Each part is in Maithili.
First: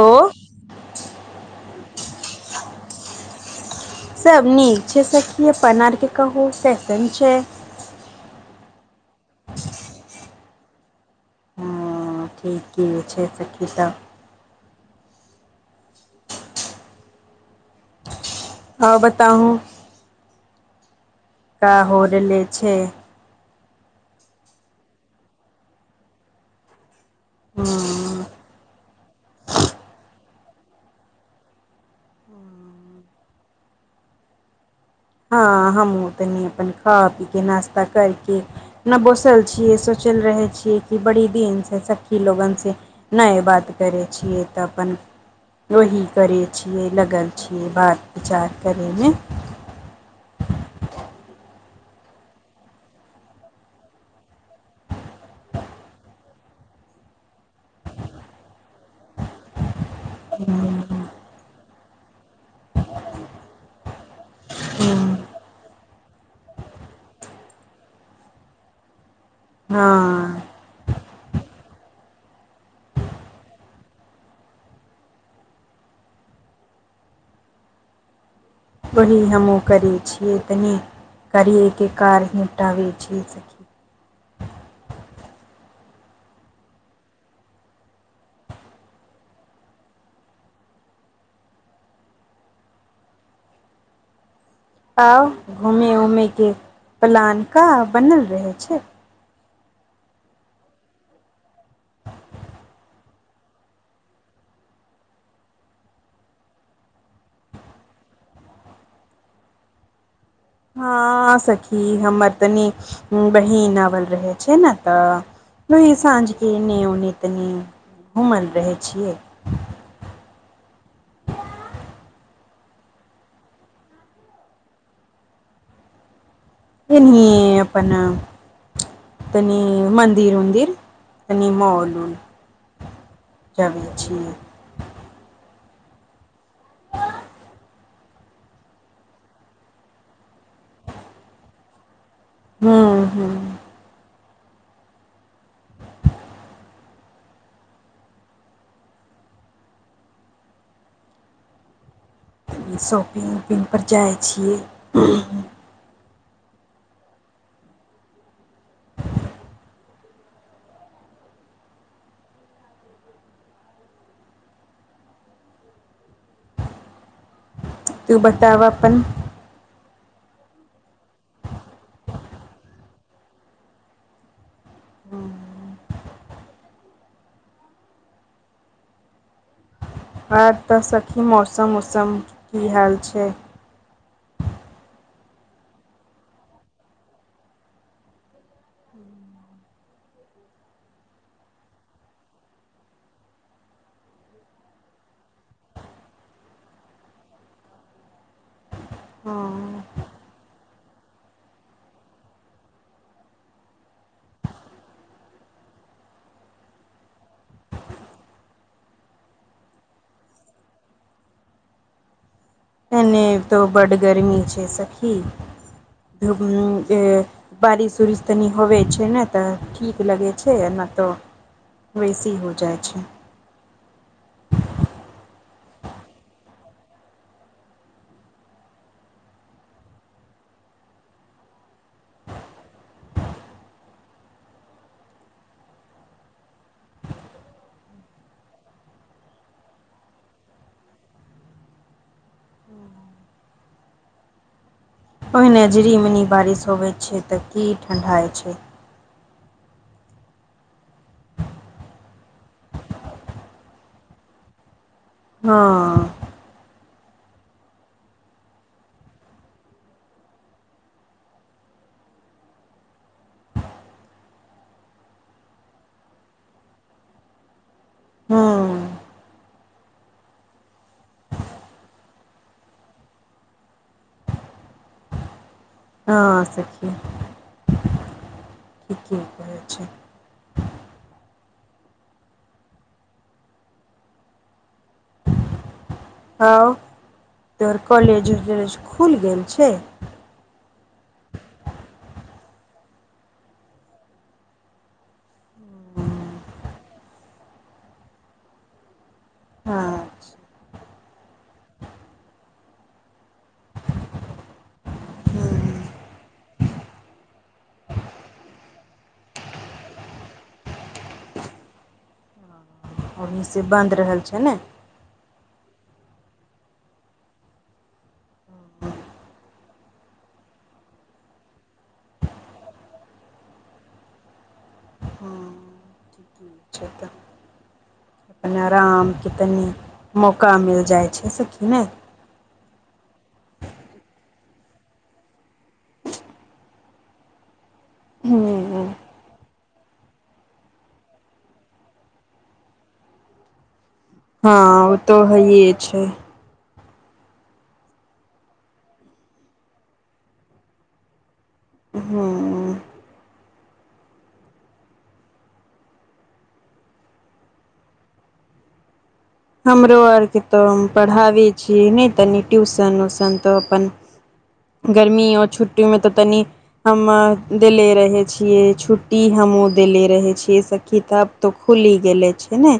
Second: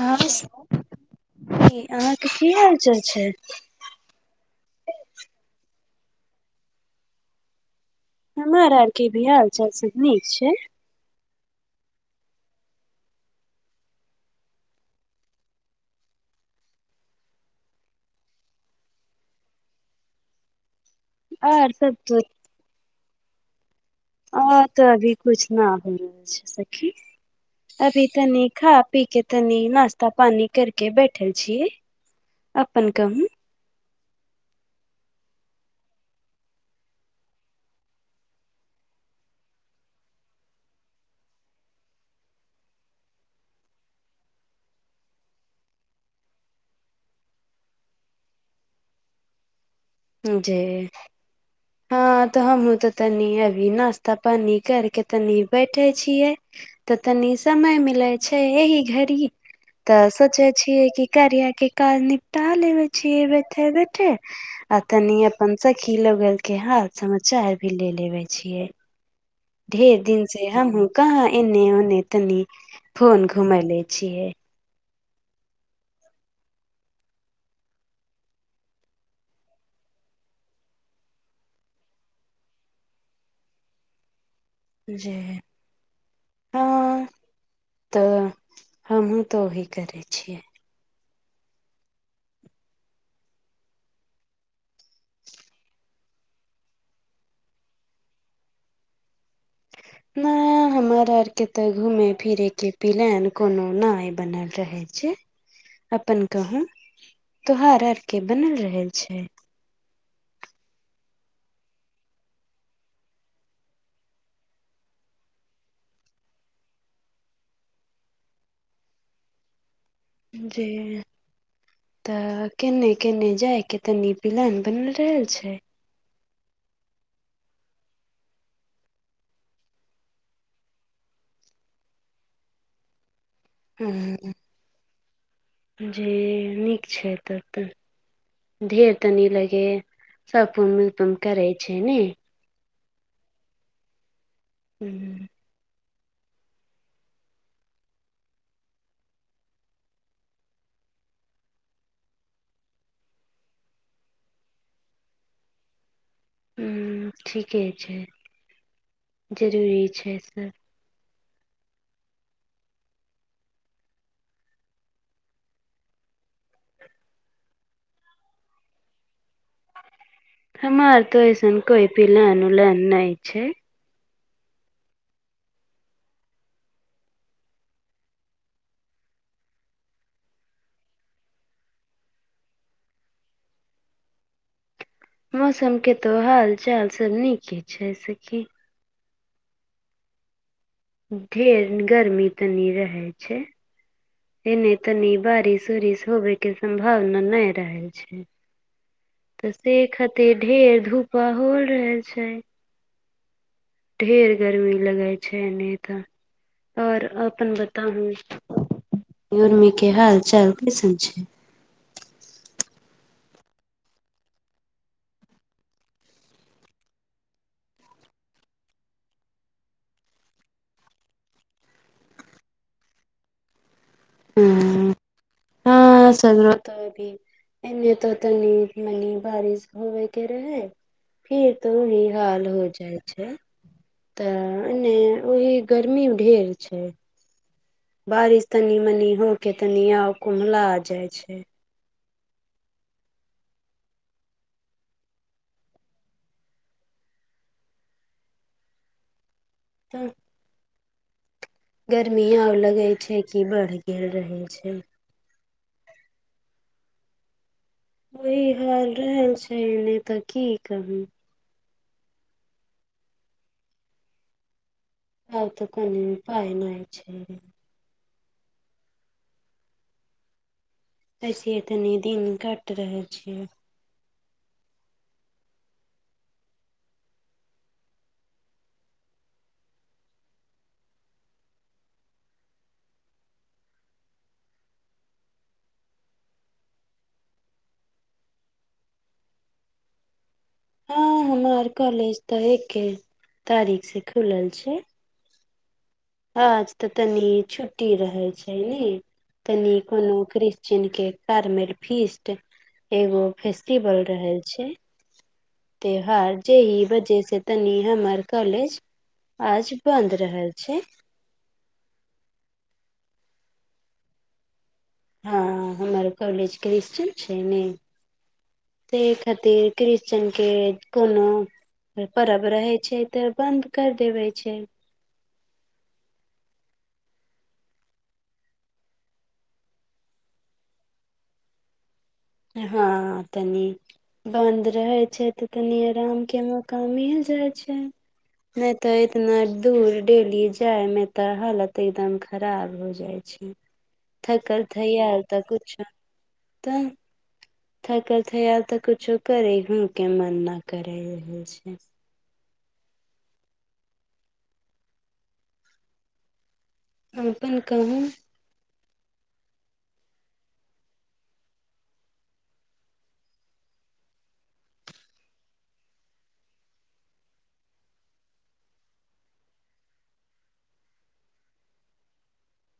हां छि अहाँके की हाल चाल छैई। सब नीक छै सखि अपने आप के कहु केहेन छैई। हमार आर के बिहार स जे नीक छैई। आ की कि होइ छै सखि सब हँ बताउू- - त आर सब होल ले छै- - और तऽ अभी कुछ न हो छैई सखी, हँ अभी कनी खाउ - - पी के तनी नश्ता पानी करके बैठल छिई, अपन कहू - - हँ हम ओ तनी अपन खा पी के नाश्ता करके। न बोसल छियै, सोचल रहै छियै, कि बड़ी दिनसँ स्खी लोगनसँ- - नेइ बात करै छियै तऽ अपन- - वही करै छियै, लगल छियै, बात चाट करैमे- - जे- - हँ तऽ हमहुूँ तनी अभी नाास्ता पानी कर के तनी बैठे छियै। तऽ तनी समय मिलै छै एहिह घड़ी- - तऽ सोचय छियै कि करिया के काईल निपटा लेबय छि बैठे बैठे आ तनि अपन सखी लोकनि के हाल समाचार भी ले लेबय छियै। ढेर दिन हँ से हमहुँ कहाँ एने ओने तनी फोन घुमले छियै। वही हमहुँ करै छियै तनि करिये के कार निपटाबे छियै सखि। जय हँ तऽ हहहुँ तऽ ओही करै छियै। आउ घूमे उमेके प्लान क बनल रहै छैइ। ह न हमर आर के त घूमे फिरे के पेलेन कोनो न बनल रहे छैई। अपन कहू तोहर आर के बनल रह छैइ। हँ सखी हमर तनी बहन आवल रहै छै ने तऽ। वैही साँझ के एने ओने तनी घूमल रहे छियै। जी। तऽ केने केने जाय के तनी प्लान बनि रहल छै। एनी अपन। तनी मन्दिर उन्दिर तनि मॉल उल। जाबै हं छियै जी नीक छै तब तऽ। देर तनी लगे, सब कामो ताम करै छै ने। हूं हूं। हूँ। शॉपिंग उपिंग पर जाइ छियै। हूं ठीके छै जरूरी छै सब। तू बता ब अपन। हमर तऽ ऐसन कोइ पिलान उलान नहि छै। आर तऽ सखी मौसम उसम की हाल छै। मौसम के त हाल चाल सब नीके छै सखी। ढेर गर्मी तनी रहै छै। एने तनी बारिश उरिश होबे के सम्भावना नहि रहै छै। तऽ हँ से खातिर ढेर धूपा होल रहल छै। ढेर गर्मी लगै छै एनी तऽ। और अपन बताबु गर्मी के हाल चाल कैसन छै। एतौ बड गर्मी छै सखी धूप बारिश उरिश तनी होवै छै ने तऽ ठीक लगै छै आ न त वैसी हो जाइ छैय। हं। ओ‌ सब मे त भी एने त तनीक मनी बारिश होबे के रहै। फेर त ओही हाल हो जाय छैय। तऽ एने ओहि गर्मी ढेर छै। बारिश तनि मनि होके तनि और कुम्भला जाइ छै। ओहिना झिनि मिनी बारिश होबै छै तऽ की ठण्डा होइ छै। तऽ। गर्मी आर लगै छै कि बढ़ गेल रहै छै। हँ। ओहि हाल रहै छै नहि तऽ की कहू। और तऽ कोनो उपाय नहि छै। हँ। ऐसे एतनी दिन कट रहल छै। हँ सखि। ठीके कहै छै। और तोहर कॉलेज उलेज खुल गेल छै। हं हमर कॉलेज तऽ एक्के तारीक से खुलल छै। हँ आज तऽ तनी छुट्टी रहै छै ने। तनि हँ कोनो क्रिश्चन के पारमेर फिस्ट। एगो फेस्टिवल रहल छै। त्योहार जे हि बजे से तनि हमर कॉलेज आज बन्द रहै छै। अभी से बन्द रहल छै ने। हँ हमर कॉलेज क्रिश्चन छै ने। ते खातिर क्रिश्चन के कोनो। परब रहै छै तऽ बन्द कर देबै छैय। हँ। ठीके छै तऽ। अपन अरामके तनी मौका मिल जाइ छै सखी नै। हँ तनी। बंद रहै छै तऽ तनी अराम के मौका मिल जाय छै। नै तऽ एतना दूर डेली जाय मे तऽ हालत एदम खराब हो जाय छैय। थकल हँ ओ थैयाल तऽ हइए कुछो छै तऽ। थकल थैयाल त कुछो करहो के मन ने करै हू के मन नै करै छै हू। अपन कहू। हमरो आरके तऽ पढ़ाबै छी नै तनी ट्यूशन उशन तऽ अपन। गर्मी ओ छुट्टीमे तऽ तनि। हमर देले रहै छियै, छुट्टी हमहूँ देले रहै छियै सखी तब आब तऽ खुलि गेले छै ने।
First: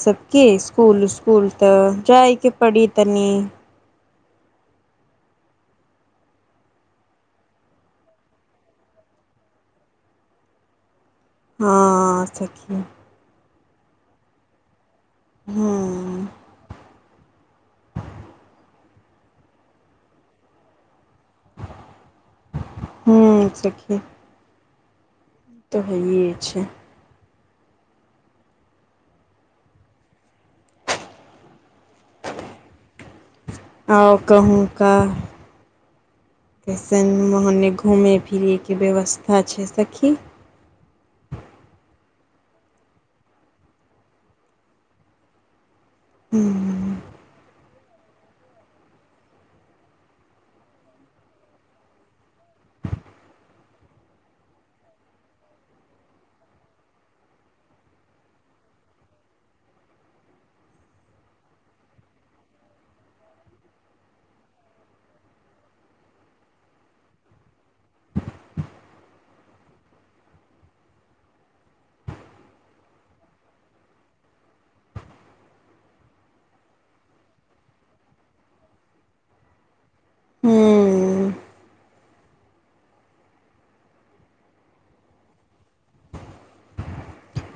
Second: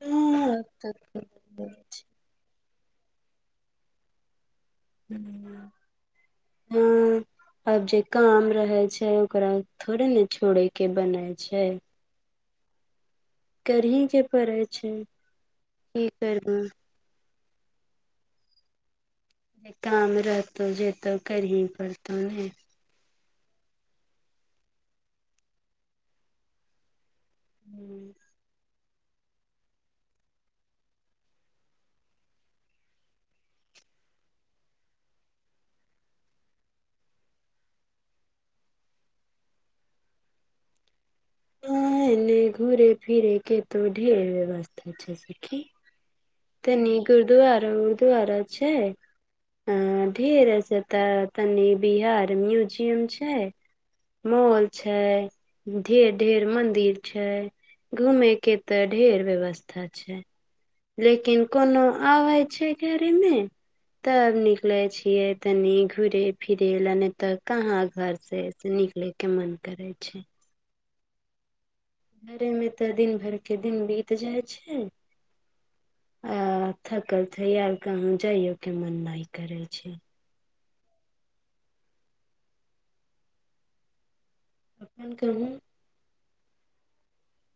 सबके स्कूल -उस्कुल तऽ जायके पड़ी तनी। हू-हं। अब जे काम रहे छै ओकरा थोड़े ने छोड़ै के बनै छै। हं सखी। करहिके पड़ै छै, कि हूँ करबऽ। एक काम रहतौ जे त करही पड़तौ ने। हूं सखी। तऽ होए छै। हूँ। आ कहुँका। कइसन ओहने घुमै फिरैके व्यवस्था छै सखी। एनै घुरै फिरके ढेर व्यवस्था छै सखी। हूँ। तनी गुरुद्वारा -उरुव्दुरा छै। अ ढेर सेतऽ तनि बिहार म्यूजियम छै। मौल छै, ढ़ेर- ढेर मंदिर छै। घूमे के तऽ ढेर व्यवस्था छै। लेकिन कोनो आबै छै गाड़ी में। तब निकले छियै तनी घूुरे फिरे ला नै ते कहा घर से से निकले के मन करै छै। घरेमे तऽ दिन भर के दिन बीत जाइ छै। आ थाकल थैयाल कतोऽ जाइयो के मन नै करै छै। हू। अपन कहू।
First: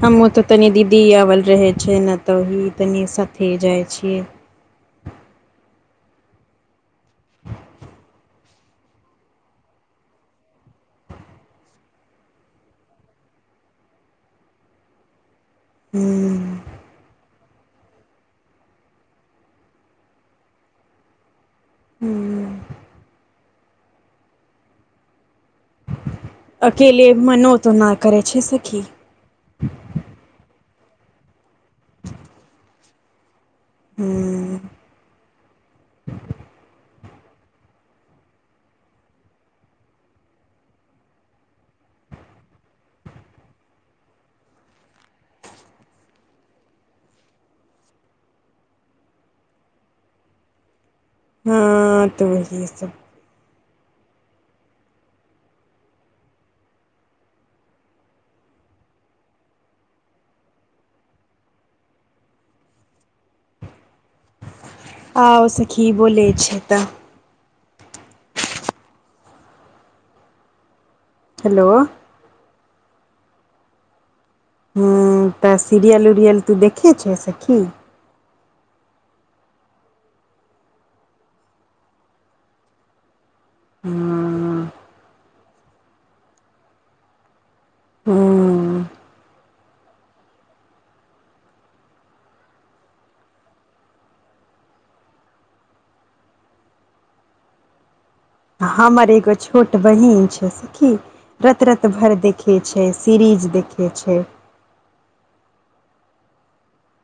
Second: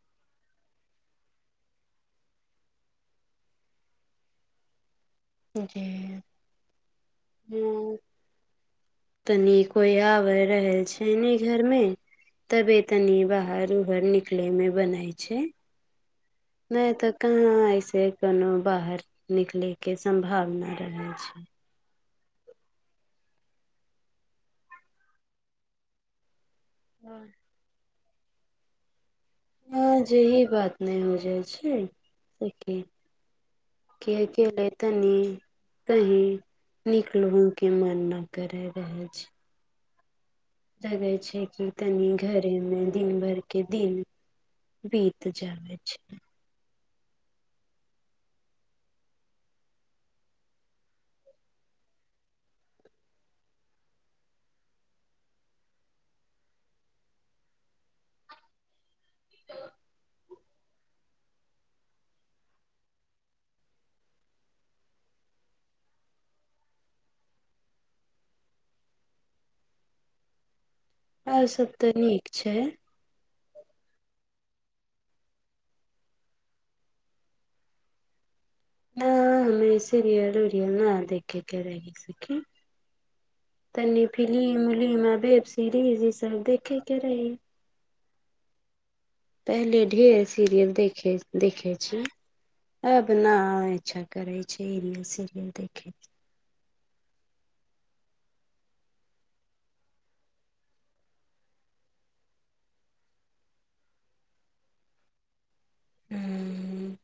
हमहुँ तऽ तनी दीदी आबल रहै छै ने, तऽ ओही तनी साथे जाइ छियै। जे हू। तनि कोई आब रहै छै ने घर में। तबे तनी बाहर- उहर निकले में बनै छै। हु। नै तऽ कहाँ ऐसे कोनो बाहर निकलैके सम्भावना रहै छै। हु। अकेले मनो तऽ ना करै छै सखी। ह जेही बात न हो जाइ छै सखी एले हूँ तनी कहीं निकलहो के मन न करे रहे छै। लगे छै कि तनि घरे मे दिन भर के दिन बीत जाबै छै। ह तऽ वही सब [inaudible] आउ सखी बोलै छै तऽ आउ हेलो सब तऽ निक छै। हूँ तऽ सीरियल उरियल तू देखी छै सेखी। न हमे सिरियल उरियल न देखे के रही सखी। तनी हूँ फिलि्म उलिम आ वेब सीरीज इसब देखेके रही। ओ। पहले ढेर सीरियल देखे देखे छी अब ना इच्छा करे छै हिन्दी सीरियल देखे हमर एगो छोट बहीन छै सखी। रैत रैत भरि देखै छै सीरीज देखै छै। ह हँ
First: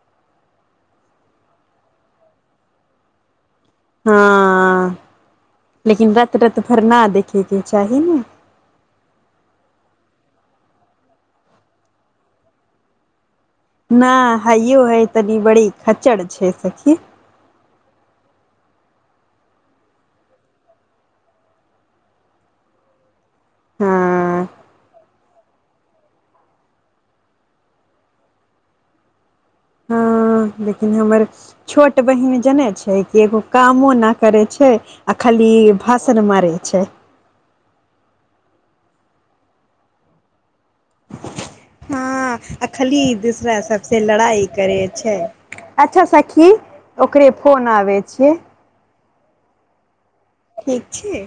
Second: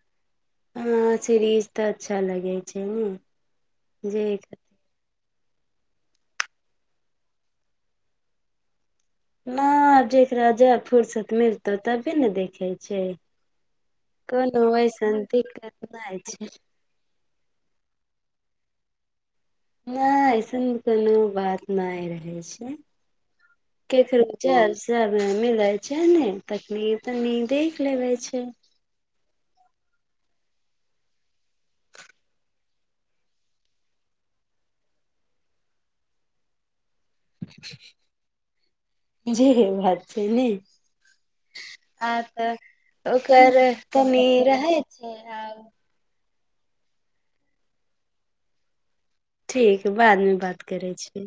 ओना सिरीज त अच्छा लगै छै ने। जे हँ लेकिन रैत रैत भर ना देखेके चाही ने। ना जकरा जब फुर्सत मिलतौ तबे ने देखै छै। ना कोनो हइयो है अइसन तनी बड़ी दिक्कत खच्चड़ नहि छै। सखी ना ऐसन कोनो बात नहि रहै छै। केकरो हँ [unintelligible] मिलय छै ने तखनी तनी देख लेबे छै। हँ लेकिन हमर छोट बहीन जनै छै कि एगो कामो ना करै छै आ खाली भाषण मरै छै। जेहे बात छै ने। हँ आ तऽ आ खाली ओकर दूसरा सबसे कमी लड़ाइ रहै करै छै आब। अच्छा सखी ओकरे फोन आबै छीये। ठीक बादमे बात ठीक करै छै। छी